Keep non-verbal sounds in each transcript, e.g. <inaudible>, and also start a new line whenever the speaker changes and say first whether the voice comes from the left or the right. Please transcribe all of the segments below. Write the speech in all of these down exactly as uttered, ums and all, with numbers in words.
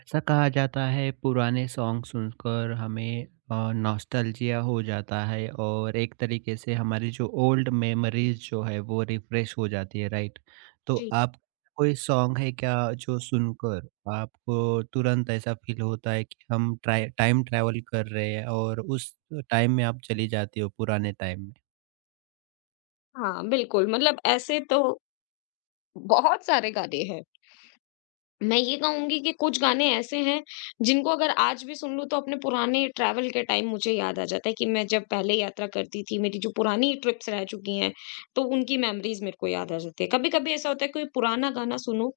right: ऐसा कहा जाता है पुराने सॉन्ग सुनकर हमें नॉस्टैल्जिया हो जाता है, और एक तरीके से हमारी जो ओल्ड मेमोरीज जो है वो रिफ्रेश हो जाती है, राइट? तो
left: जी,
right: आप, कोई सॉन्ग है क्या जो सुनकर आपको तुरंत ऐसा फील होता है कि हम ट्राइ टाइम ट्रैवल कर रहे हैं, और उस टाइम में आप चली जाती हो पुराने टाइम में?
left: हाँ, बिल्कुल मतलब ऐसे तो बहुत सारे गाने हैं। मैं ये कहूँगी कि कुछ गाने ऐसे हैं, जिनको अगर आज भी सुन लूँ, तो अपने पुराने ट्रैवल के टाइम मुझे याद आ जाता है कि मैं जब पहले यात्रा करती थी, मेरी जो पुरानी ट्रिप्स रह चुकी हैं, तो उनकी मेमोरीज़ मेरे को याद आ जाती है। कभी-कभी ऐसा होता है कोई पुराना गाना सुनो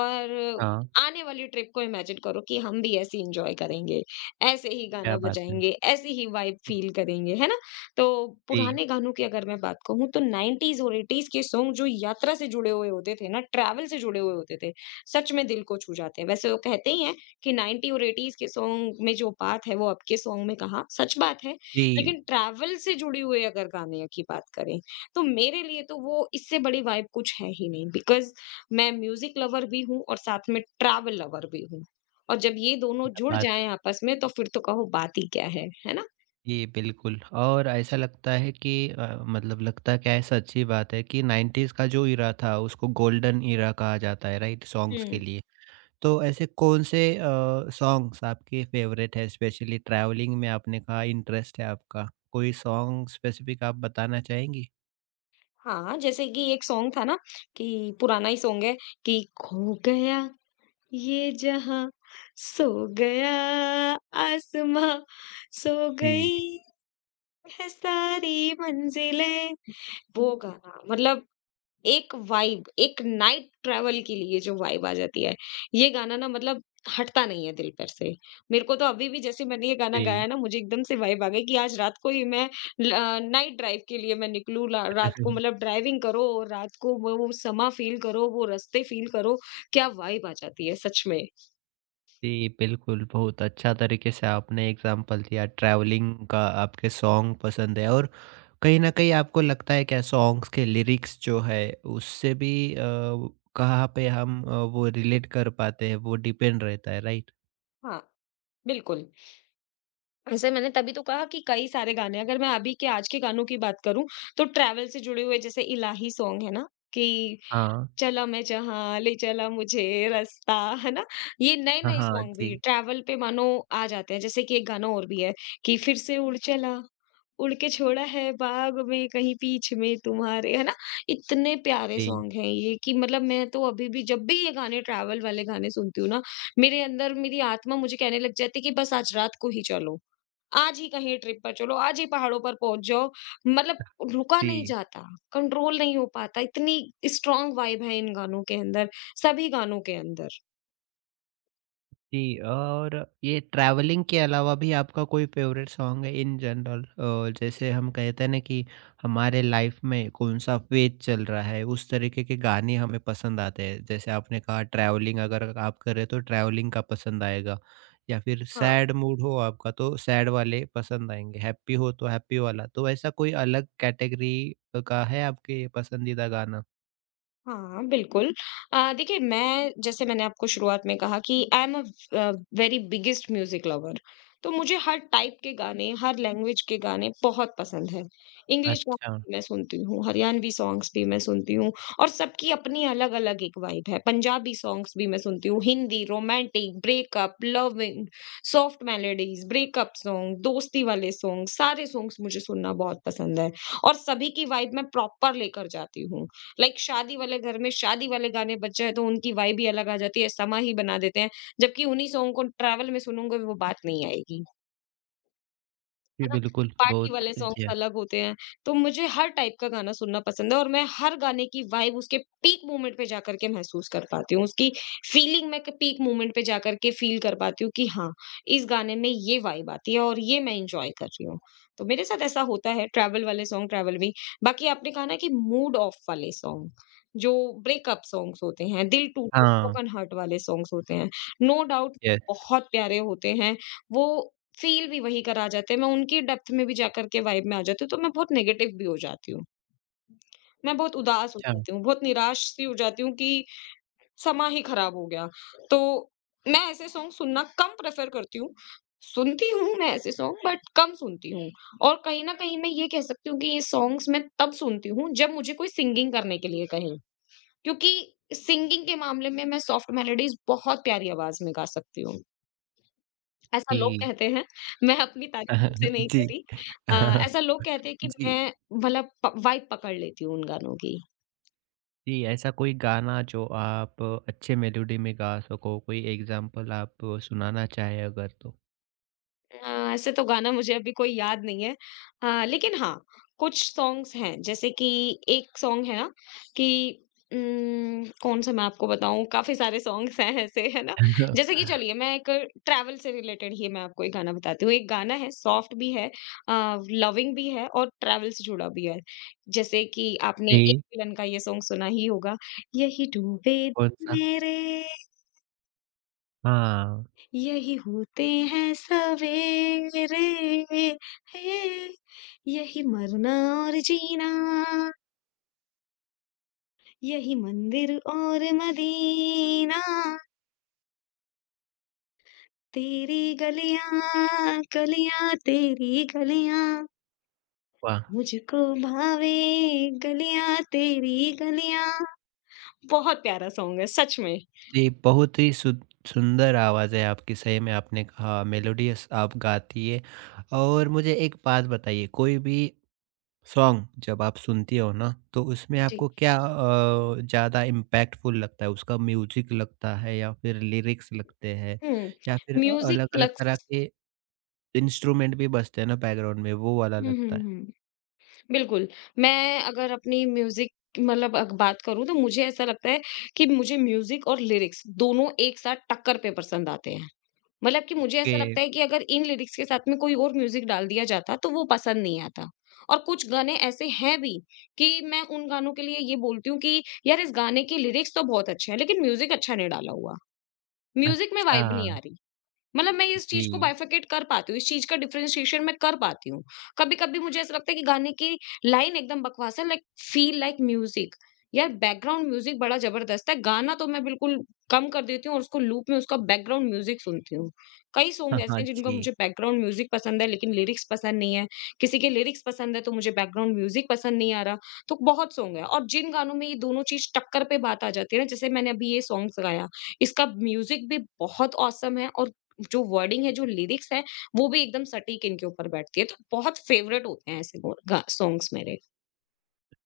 left: और
right: हाँ,
left: आने वाली ट्रिप को इमेजिन करो कि हम भी ऐसे एन्जॉय करेंगे, ऐसे ही गाना
right: क्या बात है।
left: बजाएँगे, ऐसी ही वाइब फ़ील करेंगे, है ना? तो
right: जी,
left: पुराने गानों की अगर मैं बात कहूँ, तो नाइंटीज़ और एटीज़ के सॉन्ग जो यात्रा से जुड़े हुए होते थे ना, ट्रैवल से जुड़े हुए होते थे, सच में दिल को छू जाते हैं। वैसे वो कहते ही हैं कि नाइंटी और एटीज़ के सॉन्ग में जो बात है वो अब के सॉन्ग में कहाँ, सच बात है।
right: जी,
left: लेकिन ट्रैवल से जुड़े हुए अगर गाने की बात करें, तो मेरे लिए तो वो इससे बड़ी वाइब कुछ है ही नहीं बिकॉज़ मैं म्यूज़िक लवर भी हूँ और साथ में ट्रैवल लवर भी हूँ। और जब ये दोनों
right: क्या
left: जुड़
right: बात।
left: जाएँ आपस में तो फिर तो कहो बात ही क्या है, है ना?
right: जी, बिल्कुल। और ऐसा लगता है कि अ, मतलब, लगता क्या है, सच्ची बात है कि नाइंटीज़ का जो ईरा था उसको गोल्डन ईरा कहा जाता है, राइट, सॉन्ग्स के
left: हुँ।
right: लिए। तो ऐसे कौन से अ, सॉन्ग्स आपके फेवरेट है, स्पेशली ट्रैवलिंग में आपने कहा इंटरेस्ट है आपका। कोई सॉन्ग स्पेसिफिक आप बताना चाहेंगी?
left: हाँ, जैसे कि एक सॉन्ग था ना कि पुराना ही सॉन्ग है कि खो गया ये जहां सो गया आसमां सो
right: जी।
left: गई है सारी मंजिलें। वो गाना मतलब एक वाइब एक नाइट ट्रैवल के लिए जो वाइब आ जाती है, ये गाना ना मतलब हटता नहीं है दिल पर से। मेरे को तो अभी भी जैसे मैंने ये गाना
right: जी।
left: गाया ना मुझे एकदम से वाइब आ गई कि आज रात को ही मैं नाइट ड्राइव के लिए मैं निकलूँ ला- रात को मतलब
right: <laughs>
left: ड्राइविंग करो और रात को वो वो समा फील करो वो रास्ते फील करो, क्या वाइब आ जाती है सच में।
right: जी, बिल्कुल, बहुत अच्छा तरीके से आपने एग्ज़ाम्पल दिया ट्रैवलिंग का, आपके सॉन्ग पसंद है। और कहीं न कहीं आपको लगता है क्या, सॉन्ग्स के लिरिक्स जो है, उससे भी अ, कहाँ पे हम अ, वो रिलेट कर पाते हैं, वो डिपेंड रहता है, राइट?
left: हाँ, बिल्कुल, ऐसे मैंने तभी तो कहा कि कई सारे गाने अगर मैं अभी के आज के गानों की बात करूँ, तो ट्रैवल से जुड़े हुए जैसे इलाही सॉन्ग है ना, कि
right: हाँ।
left: चला मैं जहाँ ले चला मुझे रास्ता, है ना? ये नए
right: हाँ,
left: नए
right: हाँ।
left: सॉन्ग भी
right: जी।
left: ट्रैवल पे मानो आ जाते हैं, जैसे कि एक गाना और भी है कि फिर से उड़ चला, उड़ के छोड़ा है बाग में कहीं बीच में तुम्हारे, है ना? इतने प्यारे
right: जी,
left: सॉन्ग हैं ये कि मतलब मैं तो अभी भी जब भी ये गाने ट्रैवल वाले गाने सुनती हूँ ना, मेरे अंदर मेरी आत्मा मुझे कहने लग जाती है कि बस आज रात को ही चलो, आज ही कहीं ट्रिप पर चलो, आज ही पहाड़ों पर पहुँच जाओ। मतलब रुका नहीं
right: जी।
left: जाता, कंट्रोल नहीं हो पाता, इतनी स्ट्रॉन्ग वाइब है इन गानों के अंदर, सभी गानों के अंदर।
right: जी, और ये ट्रैवलिंग के अलावा भी आपका कोई फ़ेवरेट सॉन्ग है इन जनरल? अ, जैसे हम कहते हैं ना कि हमारे लाइफ में कौन-सा फ़ेज़ चल रहा है, उस तरीके के गाने हमें पसंद आते हैं। जैसे आपने कहा ट्रैवलिंग अगर आप कर रहे हो तो ट्रैवलिंग का पसंद आएगा, या फिर
left: हाँ।
right: सैड मूड हो आपका तो सैड वाले पसंद आएँगे, हैप्पी हो तो हैप्पी वाला। तो ऐसा कोई अलग कैटेगरी का है आपके पसंदीदा गाना?
left: हाँ, बिल्कुल। अ, देखिए मैं जैसे मैंने आपको शुरुआत में कहा कि I am a uh, very biggest music lover. तो मुझे हर टाइप के गाने, हर लैंग्वेज के गाने बहुत पसंद हैं। इंग्लिश सॉन्ग्स
right: अच्छा।
left: भी मैं सुनती हूँ, हरियाणवी सॉन्ग्स भी मैं सुनती हूँ और सबकी अपनी अलग-अलग एक वाइब है। पंजाबी सॉन्ग्स भी मैं सुनती हूँ, Hindi, romantic, breakup, loving, soft melodies, breakup song, दोस्ती वाले सॉन्ग, सारे सॉन्ग्स मुझे सुनना बहुत पसंद है और सभी की वाइब मैं प्रॉपर लेकर जाती हूँ। लाइक शादी वाले घर में शादी वाले गाने बज जाए तो उनकी वाइब ही अलग आ जाती है, समा ही बना देते हैं। जबकि उन्हीं सॉन्ग को ट्रैवल में सुनूंगा वो बात नहीं आएगी।
right: जी,
left: है ना?
right: बिल्कुल,
left: पार्टी
right: बहुत
left: वाले सॉन्ग्स
right: जी।
left: अलग होते हैं। तो मुझे हर टाइप का गाना सुनना पसंद है और मैं हर गाने की वाइब उसके पीक मोमेंट पे जाकर के महसूस कर पाती हूँ। उसकी फीलिंग मैं क पीक मोमेंट पे जाकर के फ़ील कर पाती हूँ कि हाँ, इस गाने में ये वाइब आती है और ये मैं एन्जॉय कर रही हूँ। तो मेरे साथ ऐसा होता है ट्रैवल वाले सॉन्ग ट्रैवल भी। बाकी आपने कहा ना कि मूड ऑफ वाले सॉन्ग, जो ब्रेकअप सॉन्ग्स होते हैं, दिल टूटे,
right: हाँ।
left: ब्रोकन हार्ट वाले सॉन्ग्स होते हैं, नो डाउट
right: यस।
left: बहुत प्यारे होते हैं। वो फ़ील भी वही करा जाते हैं, मैं उनकी डेप्थ में भी जाकर के वाइब में आ जाती हूँ, तो मैं बहुत नेगेटिव भी हो जाती हूँ। मैं बहुत उदास हो
right: अच्छा।
left: जाती हूँ, बहुत निराश-सी हो जाती हूँ कि समा ही खराब हो गया। तो मैं ऐसे सॉन्ग सुनना कम प्रेफ़र करती हूँ। सुनती हूँ मैं ऐसे सॉन्ग बट कम सुनती हूँ और कहीं न कहीं मैं ये कह सकती हूँ कि ये सॉन्ग्स मैं तब सुनती हूँ जब मुझे कोई सिंगिंग करने के लिए कहे, क्योंकि सिंगिंग के मामले में मैं सॉफ्ट मेलोडीज़ बहुत प्यारी आवाज़ में गा सकती हूँ। ऐसा लोग
right: जी।
left: कहते हैं, मैं अपनी तारीफ़ खुद से
right: <laughs>
left: नहीं
right: जी।
left: करी। अ,
right: <laughs>
left: ऐसा लोग कहते हैं कि
right: जी।
left: मैं मतलब प वाइब पकड़ लेती हूँ उन गानों की।
right: जी, ऐसा कोई गाना जो आप अच्छे मेलोडी में गा सको, कोई एग्ज़ाम्पल आप सुनाना चाहें अगर तो?
left: अ, ऐसे तो गाना मुझे अभी कोई याद नहीं है। अ, लेकिन हाँ, कुछ सॉन्ग्स हैं जैसे कि एक सॉन्ग है ना कि उम्म, कौन सा मैं आपको बताऊँ? काफ़ी सारे सॉन्ग्स हैं ऐसे, है ना? जैसे कि
right: <laughs>
left: चलिए मैं एक ट्रैवल से रिलेटेड ही मैं आपको एक गाना बताती हूँ। एक गाना है, सॉफ्ट भी है अ, लविंग भी है और ट्रैवल से जुड़ा भी है। जैसे कि आपने एक
right: जी।
left: विलन का ये सॉन्ग सुना ही होगा, यही डूबे
right: कौन-सा?
left: मेरे,
right: हाँ।
left: यही होते हैं सवेरे, है यही मरना और जीना, यही मंदिर और मदीना, तेरी गलियां गलियां तेरी गलियां
right: वाह!
left: मुझको भावे गलियां तेरी गलियां। बहुत प्यारा सॉन्ग है सच में।
right: जी, बहुत ही सु सुंदर आवाज़ है आपकी, सही में आपने कहा मेलोडियस आप गाती है। और मुझे एक बात बताइए, कोई भी सॉन्ग जब आप सुनती हो ना, तो उसमें
left: जी,
right: आपको क्या अ, ज़्यादा इम्पैक्टफुल लगता है? उसका म्यूज़िक लगता है या फिर लिरिक्स लगते हैं, या फिर
left: हम्म,
right: अ,
left: म्यूजिक
right: अलग-अलग तरह
left: प्लस
right: के इंस्ट्रूमेंट भी बजते हैं ना बैकग्राउंड में, वो वाला
left: हम्म
right: लगता
left: हम्म
right: है?
left: हम्म बिल्कुल। मैं अगर अपनी म्यूज़िक मतलब अग बात करूँ तो मुझे ऐसा लगता है कि मुझे म्यूज़िक और लिरिक्स दोनों एक साथ टक्कर पे पसंद आते हैं। मतलब कि मुझे
right: ओके।
left: ऐसा लगता है कि अगर इन लिरिक्स के साथ में कोई और म्यूज़िक डाल दिया जाता तो वो पसंद नहीं आता। और कुछ गाने ऐसे हैं भी कि मैं उन गानों के लिए ये बोलती हूँ कि यार इस गाने के लिरिक्स तो बहुत अच्छे हैं लेकिन म्यूज़िक अच्छा नहीं डाला हुआ। म्यूज़िक में वाइब
right: अच्छा।
left: नहीं आ रही। मतलब मैं इस
right: जी।
left: चीज़ को
right: <laughs>
left: बाइफरकेट कर पाती हूँ, इस चीज़ का डिफरेंशिएशन मैं कर पाती हूँ। कभी-कभी मुझे ऐसा लगता है कि गाने की लाइन एकदम बकवास है लाइक फील लाइक म्यूज़िक, यार बैकग्राउंड म्यूज़िक बड़ा ज़बरदस्त है। गाना तो मैं बिल्कुल कम कर देती हूँ और उसको लूप में उसका बैकग्राउंड म्यूज़िक सुनती हूँ। कई सॉन्ग
right: हाँ,
left: ऐसे
right: हाँ,
left: हैं जिनका
right: जी।
left: मुझे बैकग्राउंड म्यूज़िक पसंद है लेकिन लिरिक्स पसंद नहीं है। किसी के लिरिक्स पसंद है तो मुझे बैकग्राउंड म्यूज़िक पसंद नहीं आ रहा। तो बहुत सॉन्ग है और जिन गानों में ये दोनों चीज़ टक्कर पे बात आ जाती है ना जैसे मैंने अभी ये सॉन्ग्स गाया, इसका म्यूज़िक भी बहुत ऑसम है और जो वर्डिंग है, जो लिरिक्स है, वो भी एकदम सटीक इनके ऊपर बैठती है। तो बहुत फेवरेट होते हैं ऐसे वो गा सॉन्ग्स मेरे।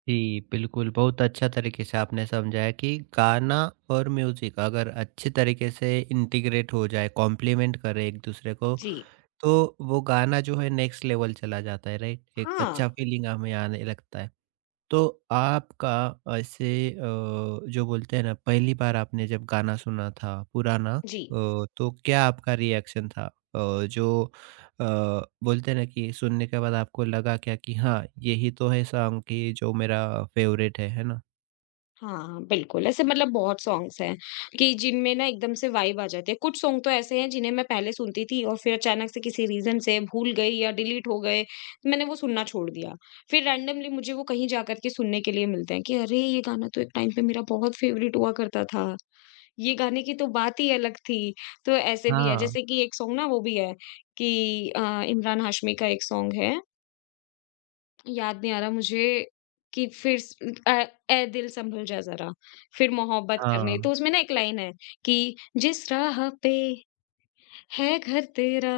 right: जी, बिल्कुल, बहुत अच्छा तरीके से आपने समझाया कि गाना और म्यूज़िक अगर अच्छे तरीके से इंटीग्रेट हो जाए, कॉम्प्लीमेंट करे एक-दूसरे को,
left: जी।
right: तो वो गाना जो है नेक्स्ट लेवल चला जाता है, राइट? एक
left: हाँ,
right: अच्छा फीलिंग हमें आने लगता है। तो आपका ऐसे, अ, जो बोलते हैं ना, पहली बार आपने जब गाना सुना था पुराना, अ,
left: जी।
right: तो क्या आपका रिएक्शन था? अ, जो अ, बोलते हैं ना, कि सुनने के बाद आपको लगा क्या कि हाँ, यही तो है सॉन्ग, कि जो मेरा फेवरेट है, है ना?
left: हाँ, हाँ, बिल्कुल, ऐसे मतलब बहुत सॉन्ग्स हैं कि जिनमें ना एकदम से वाइब आ जाती है। कुछ सॉन्ग तो ऐसे हैं जिन्हें मैं पहले सुनती थी और फिर अचानक से किसी रीज़न से भूल गई या डिलीट हो गए, तो मैंने वो सुनना छोड़ दिया। फिर रैंडमली मुझे वो कहीं जा कर के सुनने के लिए मिलते हैं कि अरे! ये गाना तो एक टाइम पे मेरा बहुत फेवरेट हुआ करता था। ये गाने की तो बात ही अलग थी। तो ऐसे भी है
right: हाँ,
left: जैसे कि एक सॉन्ग ना वो भी है कि अ, इमरान हाशमी का एक सॉन्ग है, याद नहीं आ रहा मुझे कि फिर स अ, ए दिल संभल जा ज़रा, फिर मोहब्बत करने, तो
right: हाँ।
left: उसमें ना एक लाइन है कि जिस राह पे है घर तेरा,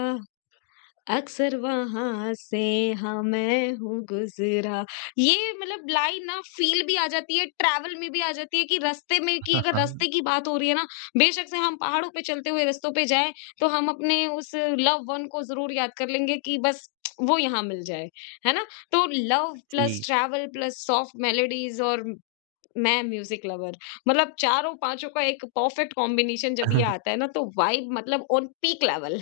left: अक्सर वहाँ से हाँ मैं हूँ गुज़रा। ये मतलब लाइन ना फ़ील भी आ जाती है, ट्रैवल में भी आ जाती है कि रास्ते में, कि
right: <laughs>
left: अगर
right: हाँ,
left: रास्ते की बात हो रही है ना, बेशक से हम पहाड़ों पे चलते हुए रास्तों पे जाएँ, तो हम अपने उस लव्ड वन को ज़रूर याद कर लेंगे कि बस वो यहाँ मिल जाए। है ना? तो लव
right: जी।
left: Plus travel plus soft melodies और मैं म्यूज़िक लवर मतलब चारों पाँचों का एक परफ़ेक्ट कॉम्बिनेशन जब ये
right: <laughs>
left: आता है ना, तो वाइब मतलब ऑन पीक लेवल।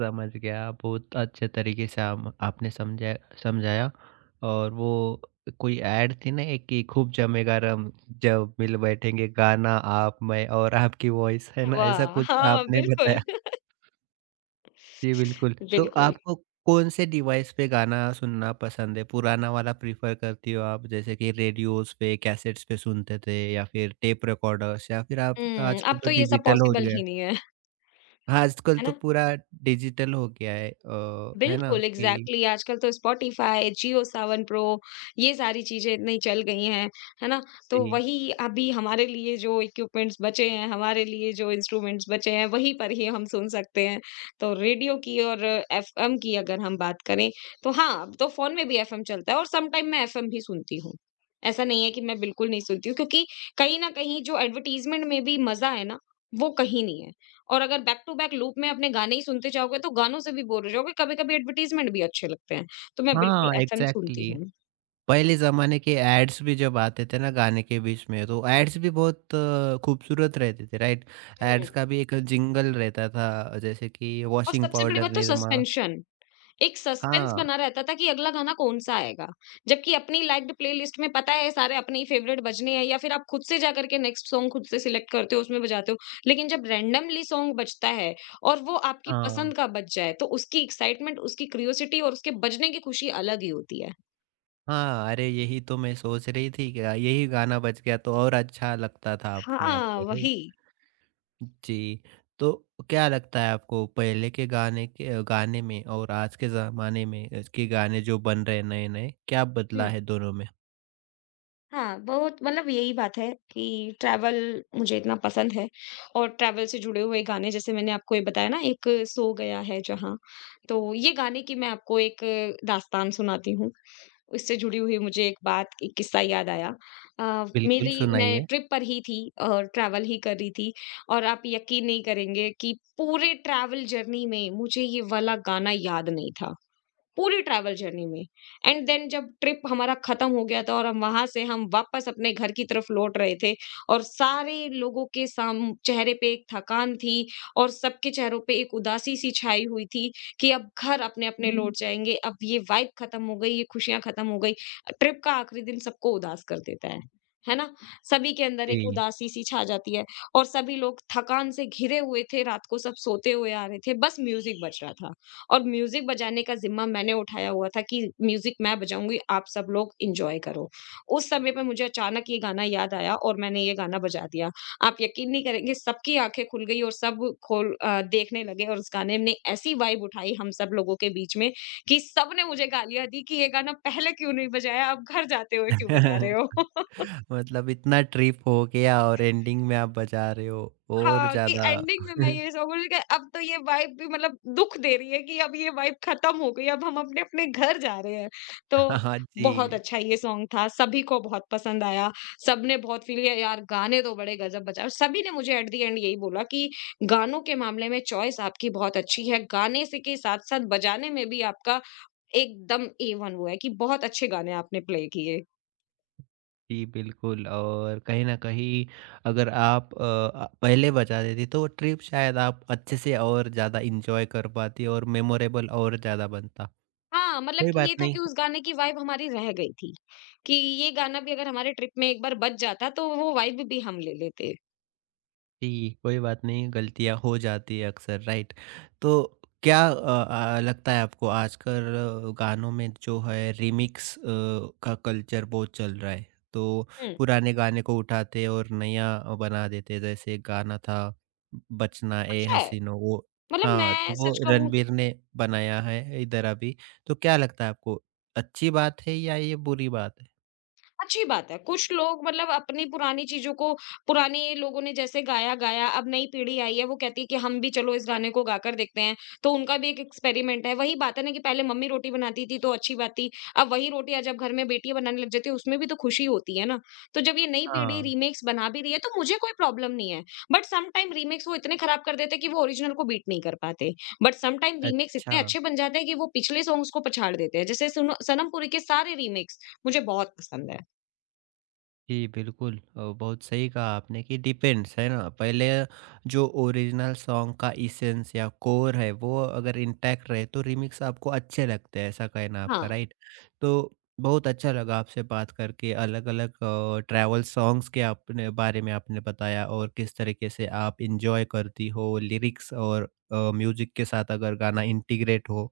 right: समझ गया। बहुत अच्छे तरीके से आम आपने समझा समझाया। और वो कोई ऐड थी ना एक, कि खूब जमेगा रम, जब मिल बैठेंगे गाना आप मैं, और आपकी वॉइस, है ना? ऐसा
left: वाह!
right: कुछ
left: हाँ,
right: आपने
left: बिल्कुल।
right: बताया। जी, बिल्कुल। तो
left: बिल्कुल।
right: आपको कौन से डिवाइस पे गाना सुनना पसंद है? पुराना वाला प्रेफ़र करती हो आप, जैसे कि रेडियोज़ पे, कैसेट्स पे सुनते थे, या फिर टेप रिकॉर्डर्स, या फिर आप
left: हुँ,
right: आजकल
left: अब
right: तो
left: तो ये सब
right: डिजिटल हो
left: पॉसिबल
right: गया
left: ही
right: है।
left: नहीं है,
right: हाँ, आजकल
left: है
right: तो
left: ना?
right: पूरा डिजिटल हो गया है, अ, है ना?
left: बिल्कुल,
right: कि
left: एग्ज़ैक्टली आजकल तो स्पॉटिफ़ाई, जियो सावन प्रो ये सारी चीज़ें इतनी चल गई हैं, है ना? तो
right: जी।
left: वही अभी हमारे लिए जो इक्विपमेंट्स बचे हैं, हमारे लिए जो इंस्ट्रूमेंट्स बचे हैं, वहीं पर ही हम सुन सकते हैं। तो रेडियो की और एफ़ एम की अगर हम बात करें, तो हाँ, अब तो फ़ोन में भी एफ़ एम चलता है और समटाइम मैं एफ़ एम भी सुनती हूँ। ऐसा नहीं है कि मैं बिल्कुल नहीं सुनती हूँ, क्योंकि कहीं न कहीं जो एडवर्टाइज़मेंट में भी मज़ा है ना, वो कहीं नहीं है। और अगर बैक टू बैक लूप में अपने गाने ही सुनते जाओगे, तो गानों से भी बोर हो जाओगे, कभी-कभी एडवर्टाइज़मेंट भी अच्छे लगते हैं। तो मैं बिल्कुल
right: हाँ,
left: एफ़ एम सुनती
right: एग्ज़ैक्टली,
left: हूँ।
right: पहले ज़माने के एड्स भी जब आते थे ना गाने के बीच में, तो एड्स भी बहुत अ, खूबसूरत रहते थे, राइट?
left: हुँ।
right: एड्स का भी एक जिंगल रहता था, जैसे कि
left: और
right: वॉशिंग
left: सबसे बड़ी
right: पाउडर,
left: बात तो
right: निरमा।
left: सस्पेंशन, एक सस्पेंस
right: हाँ,
left: बना रहता था कि अगला गाना कौन-सा आएगा। जबकि अपनी लाइक्ड प्लेलिस्ट में पता है सारे अपने ही फ़ेवरेट बजने हैं, या फिर आप खुद से जाकर के नेक्स्ट सॉन्ग खुद से सिलेक्ट करते हो, उसमें बजाते हो। लेकिन जब रैंडमली सॉन्ग बजता है और वो आपकी
right: हाँ।
left: पसंद का बज जाए, तो उसकी एक्साइटमेंट, उसकी क्यूरियोसिटी और उसके बजने की खुशी अलग ही होती है।
right: हाँ, अरे यही तो मैं सोच रही थी, क्या यही गाना बज गया तो और अच्छा लगता था अपने आप
left: हाँ,
right: को, राइट?
left: वही।
right: जी, तो क्या लगता है आपको, पहले के गाने के गाने में और आज के ज़माने में इसके गाने जो बन रहे हैं नए-नए, क्या बदला है दोनों में?
left: हाँ, बहुत मतलब यही बात है कि ट्रैवल मुझे इतना पसंद है, और ट्रैवल से जुड़े हुए गाने जैसे मैंने आपको ये बताया ना, एक सो गया है जहाँ, तो ये गाने की मैं आपको एक दास्तान सुनाती हूँ। उससे जुड़ी हुई मुझे एक बात एक किस्सा याद आया। अ,
right: बिल्कुल,
left: मेरी मैं
right: सुनाइए।
left: ट्रिप पर ही थी और ट्रैवल ही कर रही थी, और आप यकीन नहीं करेंगे कि पूरे ट्रैवल जर्नी में मुझे ये वाला गाना याद नहीं था। पूरी ट्रैवल जर्नी में। एंड देन जब ट्रिप हमारा ख़त्म हो गया था और हम वहाँ से हम वापस अपने घर की तरफ लौट रहे थे, और सारे लोगों के साम चेहरे पे एक थकान थी, और सबके चेहरों पे एक उदासी-सी छाई हुई थी कि अब घर अपने-अपने हुँ। लौट जाएँगे, अब ये वाइब ख़त्म हो गई, ये खुशियाँ ख़त्म हो गई। ट्रिप का आखिरी दिन सबको उदास कर देता है। है ना? सभी के अंदर एक
right: जी।
left: उदासी-सी छा जाती है, और सभी लोग थकान से घिरे हुए थे, रात को सब सोते हुए आ रहे थे, बस म्यूज़िक बज रहा था। और म्यूज़िक बजाने का ज़िम्मा मैंने उठाया हुआ था कि म्यूज़िक मैं बजाऊँगी, आप सब लोग एन्जॉय करो। उस समय पे मुझे अचानक ये गाना याद आया और मैंने ये गाना बजा दिया। आप यकीन नहीं करेंगे, सबकी आँखें खुल गई और सब खोल अ, देखने लगे, और उस गाने ने ऐसी वाइब उठाई हम सब लोगों के बीच में कि सबने मुझे गालियाँ दी कि ये गाना पहले क्यों नहीं बजाया, आप घर जाते हुए क्यों बजा रहे हो? <laughs>
right: <laughs> मतलब इतना ट्रिप हो गया और एंडिंग में आप बजा रहे हो, और
left: हाँ, कि
right: ज़्यादा
left: एंडिंग में मैं
right: <laughs>
left: ये सोचूँगी कि अब तो ये वाइब भी मतलब दुःख दे रही है, कि अब ये वाइब खत्म हो गई, अब हम अपने-अपने घर जा रहे हैं।
right: हाँ,
left: तो
right: हाँ,
left: बहुत
right: जी।
left: अच्छा ये सॉन्ग था, सभी को बहुत पसंद आया, सबने बहुत फील किया, यार गाने तो बड़े गज़ब बजाए, और सभी ने मुझे एट द एंड यही बोला कि गानों के मामले में चॉइस आपकी बहुत अच्छी है, गाने से के साथ-साथ बजाने में भी आपका एकदम ए वन वो है, कि बहुत अच्छे गाने आपने प्ले किए।
right: जी, बिल्कुल, और कहीं न कहीं, अगर आप अ अ, पहले बजा देती तो ट्रिप शायद आप अच्छे से और ज़्यादा एन्जॉय कर पाती, और मेमोरेबल और ज़्यादा बनता।
left: हाँ, मतलब
right: कोई
left: कि
right: बात
left: ये था
right: नहीं।
left: कि उस गाने की वाइब हमारी रह गई थी, कि ये गाना भी अगर हमारे ट्रिप में एक बार बज जाता, तो वो वाइब भी हम ले लेते।
right: जी, कोई बात नहीं, गलतियाँ हो जाती है अक्सर, राइट? तो क्या अ अ, लगता है आपको, आजकल गानों में जो है रीमिक्स अ, का कल्चर बहुत चल रहा है। तो
left: हुँ।
right: पुराने गाने को उठाते और नया अ, बना देते, जैसे एक गाना था बचना ए
left: अच्छा है,
right: हसीनो वो।
left: मतलब
right: हाँ,
left: मैं
right: तो वो
left: सच कहूँ,
right: रणबीर ने बनाया है इधर अभी। तो क्या लगता है आपको, अच्छी बात है या ये बुरी बात है?
left: अच्छी बात है। कुछ लोग मतलब अपनी पुरानी चीज़ों को, पुराने लोगों ने जैसे गाया-गाया, अब नई पीढ़ी आई है, वो कहती है कि हम भी चलो इस गाने को गाकर देखते हैं। तो उनका भी एक एक्सपेरिमेंट है। वही बात है ना, कि पहले मम्मी रोटी बनाती थी तो अच्छी बात थी। अब वही रोटियाँ जब घर में बेटियाँ बनाने लग जाती है, उसमें भी तो खुशी होती है ना। तो जब ये नई पीढ़ी
right: हाँ।
left: रीमेक्स बना भी रही है, तो मुझे कोई प्रॉब्लम नहीं है। बट सम टाइम रीमेक्स वो इतने खराब कर देते हैं कि वो ओरिजिनल को बीट नहीं कर पाते। बट सम टाइम रीमेक्स
right: अच्छा।
left: इतने अच्छे बन जाते हैं कि वो पिछले सॉन्ग्स को पछाड़ देते हैं। जैसे सुनो सनम पुरी के सारे रीमेक्स मुझे बहुत पसंद है।
right: जी, बिल्कुल, अ, बहुत सही कहा आपने, कि डिपेंड्स है ना, पहले जो ओरिजिनल सॉन्ग का इसेंस या कोर है वो अगर इंटैक्ट रहे तो रिमिक्स आपको अच्छे लगते हैं, ऐसा कहना आपका,
left: हाँ,
right: राइट? तो बहुत अच्छा लगा आपसे बात करके, अलग अलग ट्रैवल सॉन्ग्स के आपने बारे में आपने बताया, और किस तरीके से आप इंजॉय करती हो, लिरिक्स और म्यूजिक के साथ अगर गाना इंटीग्रेट हो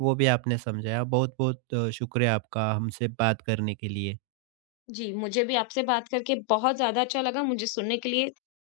right: वो भी आपने समझाया। बहुत बहुत अ, शुक्रिया आपका हमसे बात करने के लिए।
left: जी मुझे भी आपसे बात करके बहुत ज़्यादा अच्छा लगा। मुझे सुनने के लिए